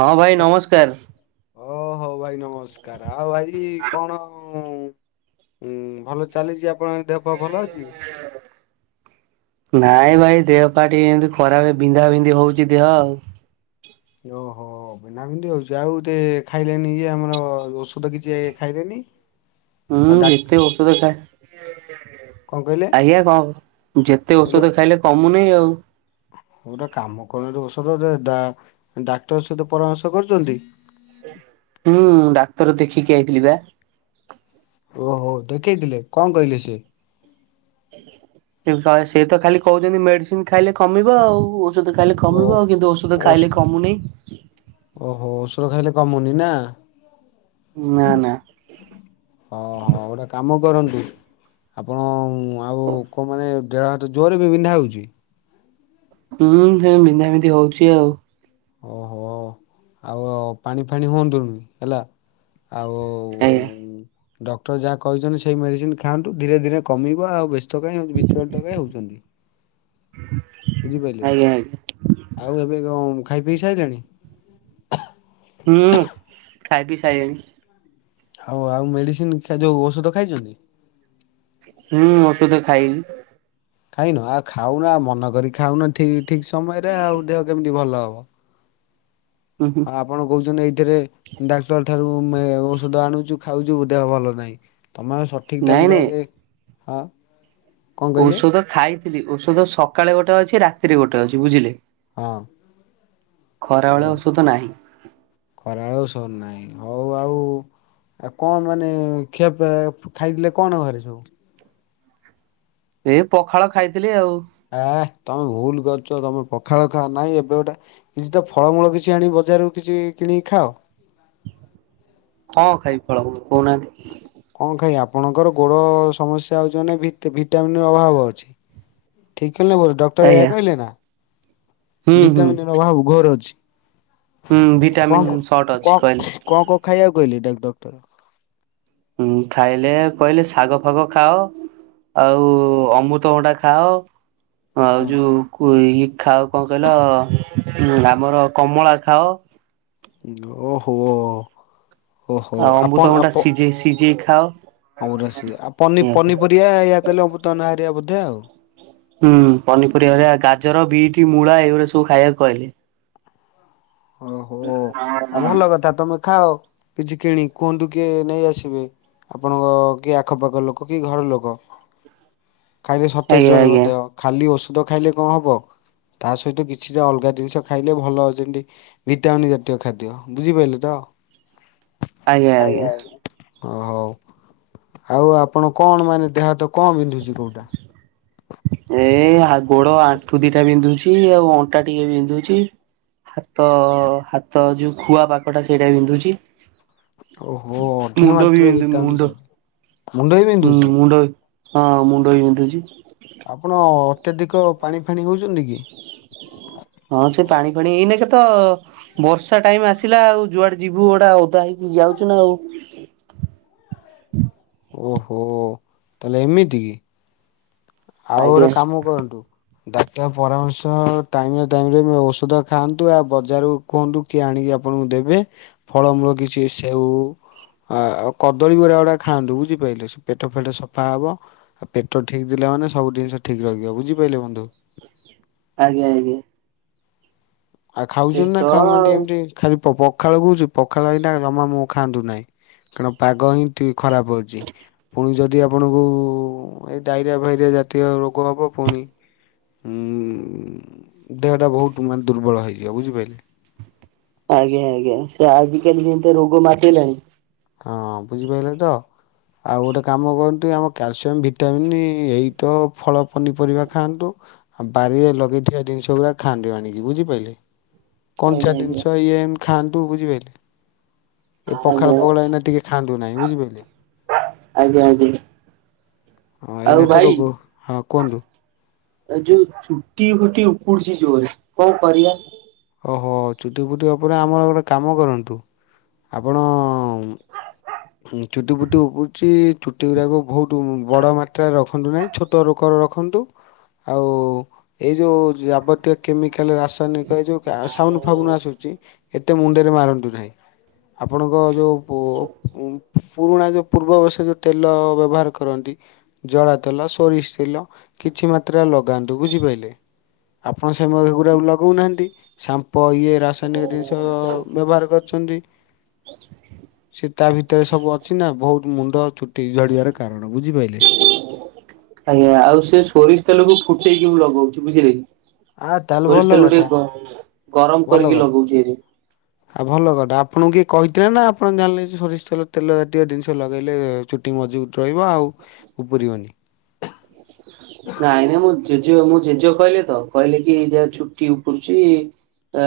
ହଁ ଭାଇ ହ୍ୟାଲୋ ନମସ୍କାର। ଓ ହୋ ଭାଇ ନମସ୍କାର। ଆଉ ଭାଇ କଣ? ଉୁ୍ଁ ଉୁଁ ଭଲ ଚାଲିଛି। ଆପଣଙ୍କ ଦେହ ପା ଭଲ ଅଛି? ନାଇଁ ଭାଇ ଦେହ ପା ଟିକେ ଏମିତି ଖରାପ ବିନ୍ଧା ବିନ୍ଧି ହଉଛି ଦେହ ଆଉ। ଓହୋ ବିନ୍ଧା ବିନ୍ଧି ହଉଛି ଆଉ ତେ ଖାଇଲେନି ଇଏ ଆମର ଔଷଧ କିଛି ଏ ଖାଇଲେନି। ଉଁ ହୁଁ ଆଉ ଡା ଯେତେ ଔଷଧ ଖାଏ। କଣ କହିଲେ ଆଜ୍ଞା କ ଯେତେ ମୁଁ ଔଷଧ ଖାଇଲେ କମୁନି ଆଉ। ହଉ ଟା କାମ କରନି ଔଷଧ ଡା ଡା-ଡାକ୍ତର ସହିତ ପରାମର୍ଶ କରିଛନ୍ତି? ହୁଁ ଡାକ୍ତର ଦେଖିକି ଆଇଥିଲି ପା। ଓହୋ ଦେଖେଇଥିଲେ କଣ କହିଲେ ସେ? ହଁ ସଏ ସିଏ ତ ଖାଲି କହୁଛନ୍ତି ମେଡିସିନ ଖାଇଲେ କମିବ ଆଉ ଔଷଧ ଖାଇଲେ ଓ କମିବ ଆଉ କିନ୍ତୁ ଔଷଧ ଔଷ ଖାଇଲେ କମୁନି। ଓହୋ ଔଷଧ ଖାଇଲେ କମୁନି ନା। ନା ନା। ଅ ହ ଗୋଟେ କାମ କରନ୍ତୁ। ଆପଣ ଉଁ ଆଉ କୋଉ ମାନେ ଡେଳ ହାତ ଜୋରରେ ବି ବିନ୍ଧା ହଉଛି? ହୁଁ ସେ ବିନ୍ଧା ବିନ୍ଧି ହଉଛି ଆଉ। ଓହୋ ଆଉ ପାଣି ଫାଣି ହୁଅନ୍ତୁନି ହେଲା। ଆଉ ଆଜ୍ଞା ଉଁ। ଡକ୍ଟର ଯାହା କହିଛନ୍ତି ସେଇ ମେଡ଼ିସିନ ଖାଆନ୍ତୁ ଧୀରେ ଧୀରେ କମିବ ଆଉ ବ୍ୟସ୍ତ କାଇଁ ହଉଚ ବିଚଳିତ କାଇଁ ହଉଛନ୍ତି? ହୁଁ। ବୁଝିପାଇଲେ ଆଉ ଏବେ କଣ ଖାଇ ପିଇ ସାଇଲେଣି? ହୁଁ ଖାଇ ପି ସାଇଲେଣି। ହଉ ଆଉ ମେଡିସିନ ଖା ଯୋଉ ଔଷଧ ଖାଇଛନ୍ତି? ହୁଁ ଔଷଧ ଖାଇବି। ଖାଇନ ଆଉ ଖାଉନା ମନ କରି ଖାଉନ ଠିକ ଠିକ୍ ସମୟରେ ଆଉ ଦେହ କେମିତି ଭଲ ହବ। ହୁଁ। ହୁଁ ଆଉ ଆପଣ କହୁଛନ୍ତି ଏଇଥିରେ ଡାକ୍ତର ଠାରୁ ମେ ଔଷଧ ଆଣୁଛୁ ଖାଉଛୁ ଦେହ ଭଲ ନାହିଁ। ତମେ ଆଉ ସଠିକ୍ ନାଇଁ ଟାଇମ ରେ ନାଇଁ ଆଗେ ହା। ଔଷଧ ଖାଇଥିଲି ଔଷଧ ସକାଳେ ଗୋଟେ ଅଛି ରାତିରେ ଗୋଟେ ଅଛି। ବୁଝିଲେ? ହଁ। ଖରାବେଳେ ଔଷଧ ନାହିଁ। ଖରାବେଳେ ଔଷଧ ନାହିଁ ହଉ ଆଉ। ଆଉ କଣ ମାନେ ଖିଆ ପିଆ ଖାଇଥିଲେ କଣ ଘରେ ସବୁ? ଏ ପଖାଳ ଖାଇଥିଲି ଆଉ। ଆ ତମେ ଭୁଲ କରୁଛ ତମେ ପଖାଳ ଖାଅ ନାଇଁ ଏବେ ଗୋଟେ କିଛି ଟା ଫଳମୂଳ କିଛି ଆଣି ବଜାରରୁ କିଛି କିଣିକି ଖାଅ। କଣ ଖାଇବି ଫଳମୂଳ କଉନାହାନ୍ତି? କଣ ଖାଇବେ? ଆପଣଙ୍କର ଗୋଡ଼ ସମସ୍ୟା ହେଉଛି ମାନେ ଭିଟା ଭିଟାମିିନର ଅଭାବ ଅଛି। ଠିକି ନା ଭୁଲୁ ଡକ୍ଟର ଆଜ୍ଞା ଏୟା କହିଲେ ନା? ହୁଁ ହୁଁ। ଭିଟାମିନ ର ଅଭାବ ଘୋର ଅଛି। ହୁଁ କଣ ଭିଟାମିନ୍ ସଟ କଣ ଅଛି କହିଲେ। କଣ କଣ ଖାଇବାକୁ କହିଲ ଡକ୍ଟର? ଉୁଁ ଖାଇଲେ କହିଲେ ଶାଗ ଫାଗ ଖାଅ। ଆଉ ଅମୃତଭଣ୍ଡା ଖାଅ ଆଉ ଯୋଉ ଇଏ ଖାଅ କଣ କହିଲ ଆମର କମଳା ଖାଅ। ଓହୋ। ଓହୋ ଆଉ ଆପଣ ଅମ୍ବୃତଭଣ୍ଡା ଆପ ସିଝେଇ ସିଝେଇ ଖାଅ। ଆଉ ପନି ପନିପରିବା ୟା କହିଲେ ଅମୃତଭଣ୍ଡା ହାରିକା ବୋଧେ ଆଉ ହୁଁ ପନିପରିବା ହେରା ଗାଜର, ବିଟ, ମୂଳା, ଏଇଗୁରା ସବୁ ଖାଇବାକୁ କହିଲେ। ଓହୋ ଆଉ ଭଲ କଥା ତମେ ଖାଅ କିଛି କିଣି କୁହନ୍ତୁ କିଏ ନେଇ ଆସିବେ। ଆପଣଙ୍କ କି ଆଖପାଖ ଲୋକ କି ଘର ଲୋକ। ଖାଇଲ ସତେଜ ଆଜ୍ଞା ରହିବ ଆଜ୍ଞା ଦେହ। ଖାଲି ଔଷଧ ଖାଇଲେ କଣ ହେବ? ତା ସହିତ କିଛିଟା ଅଲଗା ଜିନିଷ ଖାଇଲେ ଭଲ ଯେନ୍‌ତି ଭିଟାମିନ ଜାତୀୟ ଖାଦ୍ୟ ବୁଝିପାରିଲ ତ? ଆଜ୍ଞା ଆଜ୍ଞା। ଓ ହଉ ଆଉ ଆପଣ କଣ ମାନେ ଦେହ ହାତ କଣ ବିନ୍ଧୁଛି କୋଉଟା? ଏ ଗୋଡ ଆଣ୍ଠୁ ଦିଟା ବିନ୍ଧୁଛି ଆଉ ଅଣ୍ଟା ଟିକେ ବିନ୍ଧୁଛି। ହାତ ହାତ ଯୋଉ ଖୁଆ ପାଖଟା ସେଇଟା ବିନ୍ଧୁଛି। ଓହୋ ଅଧିକ ମୁଣ୍ଡ ବି ମାତ୍ରାରେ ବିନ୍ଧୁ ଭିଟାମିନି ମୁଣ୍ଡ ସଟ। ହୁଁ ମୁଣ୍ଡ ବି ହଁ ମୁଣ୍ଡ ବି ବିନ୍ଧୁଛି। ଆପଣ ଅତ୍ୟଧିକ ପାଣି ଫାଣି ହୋଉଚନ୍ତି କି? ହଁ ସେ ପାଣିଫାଣି ଏଇ ନେ କେ [unintelligible] ବର୍ଷା ଟାଇମ ଆସିଲା ଆଉ ଯୁଆଡେ ଯିବୁ ଗୁଡା ଓଦା ହେଇକି ଯାଉଚୁ ନା ଆଉ। ଓହୋ ତାହେଲେ ଏମିତି କି? ଆଉ ଆଜ୍ଞା ଗୋଟେ କାମ କରନ୍ତୁ? ଡାକ୍ତର ପରାମର୍ଶ ଟାଇମରେ ଟାଇମରେ ଔଷଧ ଖାଆନ୍ତୁ ଆଉ ବଜାରରୁ କୁହନ୍ତୁ କିଏ ଆଣିକି ଆପଣଙ୍କୁ ଦେବେ ଫଳମୂଳ କିଛି ସେଉ ଆ ଆଉ କଦଳୀ ଗୁରା ଗୁଡା ଖାଆନ୍ତୁ ବୁଝିପାରିଲେ ସେ ପେଟ ଫେଟ ସଫା ହବ, ପେଟ ଠିକ ପିଲାମାନେ ସବୁ ଜିନିଷ ଠିକ୍ ରଖିବ, ବୁଝିପାରିଲେ ବନ୍ଧୁ। ଆଜ୍ଞା ଆଜ୍ଞା। ଆଉ ଖାଉଛନ୍ତି ପେଟ ନା ଖାଉନା ଟିକେ ଆଉ ଏମିତି ଖାଲି ପଖାଳ [unintelligible] ପଖାଳ ଲଗ ଜମା ଖାଆନ୍ତୁ ନାହିଁ, କାରଣ ପାଗ ହିଁ ଠିକ୍ ଖରାପ ଅଛି, ପୁଣି ଯଦି ଯଦି ଆପଣଙ୍କୁ ଏ ଡାଇରିଆ ଫାଇରିଆ ଜାତୀୟ ରୋଗ ହବ ପୁଣି ଉଁ ଦେହ ଟା ବୋହୁତ ମାନେ ଦୁର୍ବଳ ହେଇଯିବ ବୁଝିପାରିଲେ? ଆଜ୍ଞା ଆଜ୍ଞା, ସେ ଆଜିକାଲି ଯେମିତି ରୋଗ ମାତିଲାଣି ହଁ ବୁଝିପାରିଲେ ତ? ଆଉ ଗୋଟେ କାମ କରନ୍ତୁ, ଆମ କ୍ୟାଲସିୟମ୍ ଭିଟାମିନ୍ ଏଇ ତ ଫଳ ପନିପରିବା ଖାଆନ୍ତୁ। ଆଉ ବାରିରେ ଲଗେଇଥିବା ଜିନିଷ ଗୁଡ଼ା ଖାଆନ୍ତୁ ଆଣିକି, ବୁଝିପାରିଲେ? କଞ୍ଚା ଆଜ୍ଞା ଆଜ୍ଞା। ଜିନିଷ ଇଏ ଏମିତି ଖାଆନ୍ତୁ ବୁଝିପାରିଲେ, ଏ ପଖାଳ ଆଜ୍ଞା ସବୁବେଳେ ଏନା ଟିକେ ଖାଆନ୍ତୁ ନାହିଁ ବୁଝିପାରିଲେ? ଆଜ୍ଞା ଆଜ୍ଞା। ହଁ ଆଉ ଏଇନ ତ ଭାଇ ରୋଗ ହଁ କୁହନ୍ତୁ? ଏ ଯୋଉ ଚୁଟି ଫୁଟି ଉପୁଡିଚି ଜୋରେ କଣ କରିବା? ଓ ହୋ ଚୁଟି ଫୁଟିବା ଉପରେ ଆମର ଗୋଟେ କାମ କରନ୍ତୁ, ଆପଣ ଚୁଟି ପୁଟି ଉପୁଛି ଚୁଟି ଗୁଡାକ ବହୁତ ବଡ ମାତ୍ରାରେ ରଖନ୍ତୁ ନାହିଁ। ଛୋଟ [unintelligible] ରଖନ୍ତୁ ଆଉ ଏଇ ଯେଉଁ ଯାବତୀୟ କେମିକାଲ ରାସାୟନିକ ଏ ଯୋଉ ସାବୁନ ଫାବୁନ ଆସୁଛି ଏତେ ମୁଣ୍ଡରେ ମାରନ୍ତୁ ନାହିଁ। ଆପଣଙ୍କ ଯୋଉ କୋ ପୁରୁଣା ଯେଉଁ ପୂର୍ବବସ ଯେଉଁ ତେଲ ବ୍ୟବହାର କରନ୍ତି। ଜଡ଼ା ତେଲ, ସୋରିଷ ତେଲ, କିଛି ମାତ୍ରାରେ ଲଗାନ୍ତୁ, ବୁଝିପାରିଲେ? ଆପଣ ସେଇ [unintelligible] ଗୁରାକ ଲଗାଉନାହାନ୍ତି ସାମ୍ପ ଇଏ ରା ସାନ୍ୟ ଜିନିଷ ବ୍ୟବହାର କରିଚନ୍ତି। ତା ଭିତରେ ସବୁ ଅଛି ନା ବୋହୁତ ମୁଣ୍ଡ ଚୁଟି ଝଡିବାର କାରଣ ବୁଝିପାରିଲେ। ଆଜ୍ଞା ଆଉ ସେ ସୋରିଷ ତଲେକୁ ଫୁଟେଇକି ମୁଁ ଲଗଉଚି, ବୁଝିଲେ କି? ଆ ତାହେଲେ ସୋରିଷ ଭଲ ତେଲକୁ ଟିକେ କଥା ଗମ୍ ଗରମ ଭଲ କରିକି କଥା ଲଗଉଚି ଏବେ। ଆଉ ଭଲ କଟା ଆପଣଙ୍କୁ କିଏ କହିଥିଲେ ନା ଆପଣ ଜାଣିଲେ ସରିଷ ତେଲ ତେଲ ଜାତୀୟ ଜିନିଷ ଲଗେଇଲେ ଚୁ ମଜବୁତ୍ ରହିବ, ଆଉ ଉପୁରିବନି। [unintelligible] ଜେଜେ ମୁଁ ଜେଜେ କହିଲି ତ କହିଲେ କି ଯାହା ଛୁଟି ଉପୁରୁଚି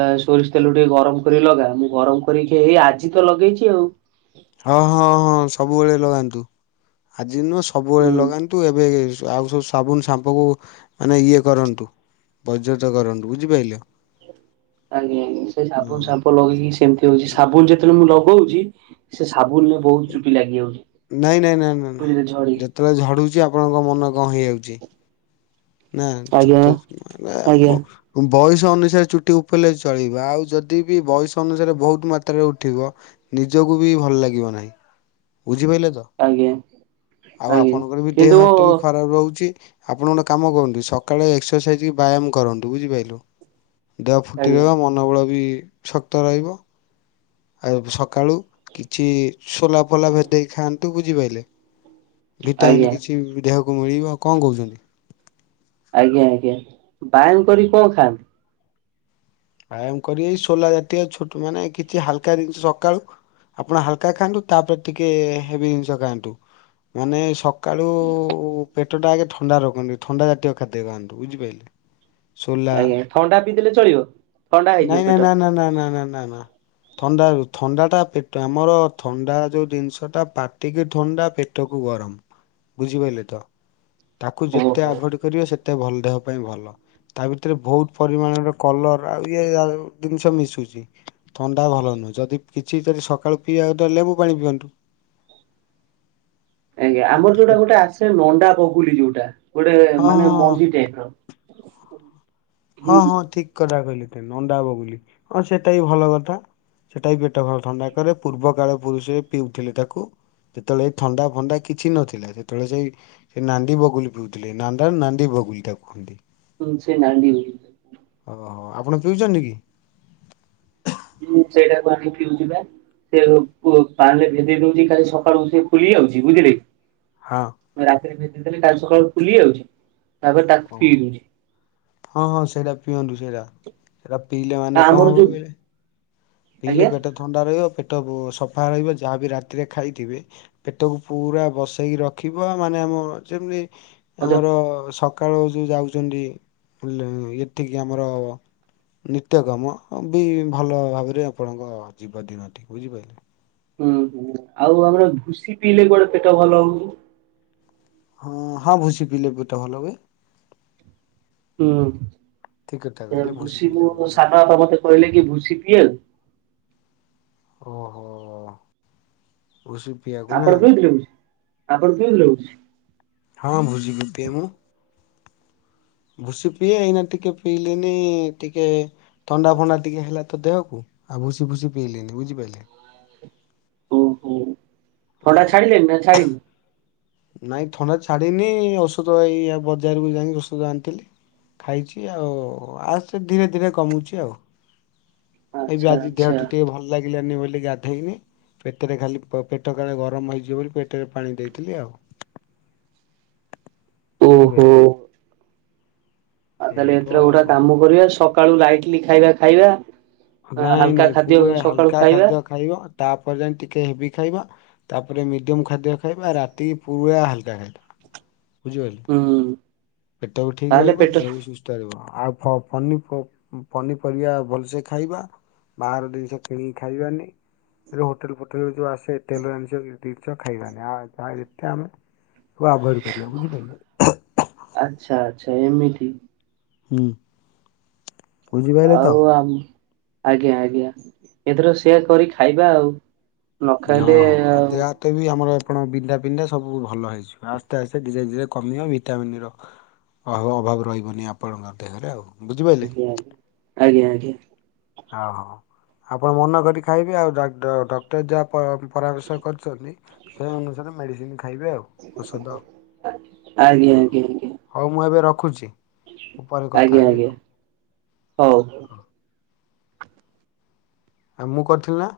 ଆ ସୋରିଷ ତେଲକୁ ଟିକେ ଗରମ କରି ଲଗା, ମୁଁ ଗରମ କରିକି ଏଇ ଆଜି ତ ଲଗେଇଚି ଆଉ। ହଁ ହଁ ହଁ ସବୁବେଳେ ଲଗାନ୍ତୁ। ଆଜି ନୁହଁ ହୁଁ ସବୁବେଳେ ଲଗାନ୍ତୁ ଏବେ ଆଉ ସବୁ ସ ସାବୁନ ସାମ୍ପକୁ ମାନେ ଇଏ କରନ୍ତୁ, ବର୍ଜିତ କରନ୍ତୁ ବୁଝିପାଇଲେ। ଆଜ୍ଞା ଆଜ୍ଞା ସେ ସାବୁନ ସାମ୍ପ ଲଗେଇକି ସେମତି ହଉଚି ସାବୁନ ଯେତେବେଳେ ମୁଁ ଲଗଉଚି ସେ ସାବୁନରେ ବୋହୁତ ଚୁଟି ଲାଗିଯାଉଚି। ନାଇଁ ନାଇଁ ନାଇଁ ନାଇଁ ନା ଯେତେବେଳେ ଝାଡୁଛି ଆପଣଙ୍କ ମନ କଣ ହେଇଯାଉଚି। ନା ଆଜ୍ଞା ଛତୁସ୍ ନୂଆନୂଆ ଆଜ୍ଞା ଆମ୍ବ। ବୟସ ଅନୁସାରେ ଚୁଟି ଉପୁଡ଼ିଲେ ଚଳିବ, ଆଉ ଯଦି ବି ବୟସ ଅନୁସାରେ ବହୁତ ମାତ୍ରାରେ ଉଠିବ ନିଜକୁ ବି ଭଲ ଲାଗିବ ନାହିଁ, ବୁଝିପାରିଲେ ତ? ଆଜ୍ଞା। ଆଉ ଆଜ୍ଞା ଆପଣଙ୍କର ବି ଦେହ କିନ୍ତୁ ହାତ ବି ଖରାପ୍ ରହୁଚି। ଆପଣ ଗୋଟେ କାମ କରନ୍ତୁ ସକାଳେ ଏକ୍ସରସାଇଜ କି ବ୍ୟାୟାମ କରନ୍ତୁ ବୁଝିପାରିଲୁ। ଦେହ ଫୁଟି ଆଜ୍ଞା ରହିବ ମନୋବଳ ବି ଶକ୍ତ ରହିବ। ଆଉ ସକାଳୁ କିଛି ସୋଲା ଫୋଲା ଭେଦେଇ ଖାଆନ୍ତୁ ବୁଝିପାରିଲେ। ଭିଟାମିନ୍ ଆଜ୍ଞା କିଛି ଦେହକୁ ମିଳିବ କଣ କହୁଛନ୍ତି। ଆଜ୍ଞା ଆଜ୍ଞା ବାୟାମ୍ କରି କଣ ଖାଆନ୍ତି? ଆୟାମ୍ କରି ସୋଲା ଜାତୀୟ ଛୋଟ ମାନେ କିଛି ହାଲକା ଜିନିଷ ସକାଳୁ ଆପଣ ହାଲକା ଖାଆନ୍ତୁ ତାପରେ ଟିକେ ହେବି ଜିନିଷ ଖାଆନ୍ତୁ। ମାନେ ସ କାଳୁ ପେଟ ଟା ଆଗେ ଥଣ୍ଡା ରଖନ୍ତୁ। ଥଣ୍ଡା ଜାତୀୟ ଖାଦ୍ୟ ଖାଆନ୍ତୁ ବୁଝିପାରିଲେ। ସୋଲା ଆଜ୍ଞା ଥଣ୍ଡା ପିଇଦେଲେ ଚଳିବ? ଥଣ୍ଡା ହେଇଯିବ ନାଇଁ ପେଟ। ନା-ନା-ନା-ନା-ନା-ନା-ନା-ନା। ଥଣ୍ଡା ଥଣ୍ଡାଟା ପେଟ ଆମର ଥଣ୍ଡା ଯୋଉ ଜିନିଷଟା ପା ଟିକେ ଥଣ୍ଡା ପେଟକୁ ଗରମ ବୁଝିପାରିଲେ ତ ତାକୁ ଯେତେ ଓହୋ। ଆଭାଡ କରିବ ସେତ ଭଲ ଦେହ ପାଇଁ ଭଲ ତା ଭିତରେ ବହୁତ ପରିମାଣର କଲର ଆଉ ଇଏ ଜିନିଷ ମିଶୁଚି। ଥଣ୍ଡା ଭଲ ନୁହଁ ଯିଦି କିଛି ଯଦି ସକାଳୁ ପିଇବାକୁ ଲେମ୍ବୁ ପାଣି ପିଅନ୍ତୁ। ଆଜ୍ଞା ଆମର ଯୋଉଟା ଗୋଟେ ଆସେ ନଣ୍ଡା ବଗୁଲି ଯୋଉଟା ଗୋଟେ ହଁ ହଁ ମାନେ ହଁ ମଞ୍ଜି ଟାଇପ୍ ର। ହୁଁ ହଁ-ହଁ- ଠିକ୍ କଥା କହିଲେ ତ ନଣ୍ଡା ବଗୁଲି ହଁ ସେଟା ବି ଭଲ କଥା। ସେଇଟା ବି ପେଟ ଭଲ ଥଣ୍ଡା କରେ ପୂର୍ବ କାଳ ପୁରୁଷରେ ପିଉଥିଲେ ତାକୁ ଯେତେବେଳେ ଏଇ ଥଣ୍ଡା ଫଣ୍ଡା କିଛି ନଥିଲା ସେତେବେଳେ ସେଇ ସେ ନାଣ୍ଡି ବଗୁଲି ପିଉଥିଲେ ନାଣ୍ଡାର ନାନ୍ଦ ବଗୁଲି ତାକୁୁହନ୍ତି। ହୁଁ ସେ ନାଡି ହୁଁ। ଓହୋ ଆପଣ ପିଉଚନ୍ତି କି? ହୁଁ ସେଇଟାକୁ ଆଣି ଫିଉଚିବା। ସେ ପାଣି ରେ ଭେଦେଇ ଦଉଚି କାଲି ସକାଳୁଠି ଫୁଲି ଯାଉଚି ବୁଝିଲେ। ହଁ। ମୁଁ ରାତିରେ ଭେଦେ ଦେଲେ କାଲି ସକାଳୁ ଫୁଲି ଯାଉଛି ତାପରେ ତାକୁ ଫିଉଛି। ହଁ-ହଁ- ସେଇଟା ପିଅନ୍ତୁ ସେଇଟା ସେଟା ପିଇଲେ ମାନେ କଣ ଆମର ହବ ଯୋଉ କହିଲେ? ପିଇଲେ ଆଜ୍ଞା ପେଟ ଥଣ୍ଡା ରହିବ ପେଟ ସଫା ରହିବ ଯାହାବି ରାତିରେ ଖାଇଥିବେ। ପେଟକୁ ପୁରା ବସେଇକି ରଖିବ ମାନେ ଆମ ଯେମିତି ଅଜ ଆମର ସ ସକାଳୁ ଯୋଉ ଯାଉଛନ୍ତି ପୁଲେ ଏତିକି ଆମର। ନିତ୍ୟ କାମ ବି ଭଲ ଭାବରେ ଆପଣଙ୍କ ଯିବ ଦିନଟି ବୁଝିପାରିଲେ। ହୁଁ ହୁଁ ଆଉ ଆମର ଭୁଶି ପିଇଲେ କୁଆଡେ ପେଟ ଭଲ ହଉଚି। ହଁ ହଁ ଭୁଶି ପିଇଲେ ପେଟ ଭଲହୁଏ। ଠିକ କଥା ହୁଁ କହିଲେ ଭୁସି ପିଇଲେ ବି କୁ ଭଲ ସାଧା [unintelligible] କହିଲେ କି ଭୁସି ପିବାକୁ। ଓହୋ ଭୁଷି। ଆପଣ କେମିତି ଲାଗୁଛି ଆପଣ କେମିତି ଲାଗୁଚି। ହଁ ଭୁଷି ବି ପିଏ ମୁଁ। ଭୁସି ପିଏ ଏଇନା ଟିକେ ପିଇଲେନି ଟିକେ ଥଣ୍ଡା ଫଣ୍ଡା ଟିକେ ହେଲା ତ ଦେହକୁ ଆଉ ଭୁସି ଫୁସି ପିଇଲିନି ବୁଝିପାରିଲେ। ଓହୋ ଥଣ୍ଡା ଓହୋ ଛାଡ଼ିିଲାନି ନା ଛାଡ଼ିିନି। ନାଇଁ ଥଣ୍ଡା ଛାଡିିନି ଔଷଧ ଏଇ ବଜାରକୁ ଯାଇକି ଔଷଧ ଆଣିଥିଲି। ଖାଇଛି ଆଉ ଆସେ ଧୀରେ ଧୀରେ କମୁଛି ଆଉ। ଏଇବେ ଆଚ୍ଛା ଆଜି ଦେହ ଟ ଆଚ୍ଛା ଟିକେ ଭଲ ଲାଗିଲାନି ବୋଲି ଗାଧେଇନି। ପେଟରେ ଖାଲି ପେଟ କାଳେ ଗରମ ହେଇଯିବ ବୋଲି ପେଟରେ ପାଣି ଦେଇଥିଲି ଆଉ। ଓହୋ। ବୁଝିପାରିଲେ। ଆଉ ଏଇ ତାହେଲେ ଏଥର ଗୋଟେ ତ କାମ କରିବା ସକାଳୁ ଲାଇଟଲି ଖାଇବା ଖାଇବା। ନାଇଁ ହାଲକା ନାଇଁ ଖାଦ୍ୟ ପୁରା ସକାଳୁ ହାଲକା ଖାଇବା। ଖାଦ୍ୟ ଖାଇବ ତାପରେ ଯାଇ ଟିକେ ହେଭି ଖାଇବା, ତାପରେ ମିଡିୟମ ଖାଦ୍ୟ ଖାଇବା ରାତି ପୁରା ହାଲକା ଖାଦ୍ୟ। ବୁଝିପାଇଲୁ? ହୁଁ। ପେଟ ବି ଠିକ ତାହେଲେ ରହିବ ପେଟ ଦେହ ବି ସୁସ୍ଥ ଆଉ ପନି ପନିପରିବା ଭଲସେ ଖାଇବା ବାହାର ଜିନିଷ କିଣିକି ଖାଇବାନି। ହୋଟେଲ ଫୋଟେଲ ଯୋଉ ଆସେ ତେଲ ଜିନିଷ କିଛି ଖାଇବାନି ଯହା ଯେତେ ଆମେ ସବୁ ଆଭଏ୍ଡ଼ କରିବା ବୁଝିପାରିଲେ? ଆଚ୍ଛା ଆଚ୍ଛା ଏମିତି। ହୁଁ। ବୁଝିପାରିଲେ ତ ଆଉ ଆ ଆଜ୍ଞା ଆଜ୍ଞା ଏଥର ସେଆ କରି ଖାଇବା ଆଉ। ନ ଖାଇଲେ ଆଉ ତତେ ବି ଆମର ଆପଣ ବିନ୍ଧା ପିନ୍ଧା ସବୁ ଭଲ ହେଇଯିବ ଆସ୍ତେ ଆସ୍ତେ ଧୀରେ ଧୀରେ କମିିବ ଭିଟାମିନ ର ଆଉ ଅଭାବ ରହିବନି ଆପଣଙ୍କ ଦେହରେ ଆଉ। ବୁଝିପାରିଲେ। ଆଜ୍ଞା ଆଜ୍ଞା ଆଜ୍ଞା। ଓ ହଉ ଆପଣ ମନ କରି ଖାଇବେ ଆଉ ଡ-ଡକ୍ଟର ଯାହା ପ ପରାମର୍ଶ କରିଛନ୍ତି ସେ ଅନୁସାରେ ମେଡ଼ିସିନ ଖାଇବେ ଆଉ। ଔଷଧ, ଆଜ୍ଞା ଆଜ୍ଞା ଆଜ୍ଞା ହଉ ଆଜ୍ଞା ହଉ ମୁଁ ଏବେ ରଖୁଛି। ମୁଁ ପରେ କଥା ଆଜ୍ଞା ହେବି ଆଜ୍ଞା ଆଉ ହଉ। ଆଉ ମୁଁ କରିଥିଲି ନା?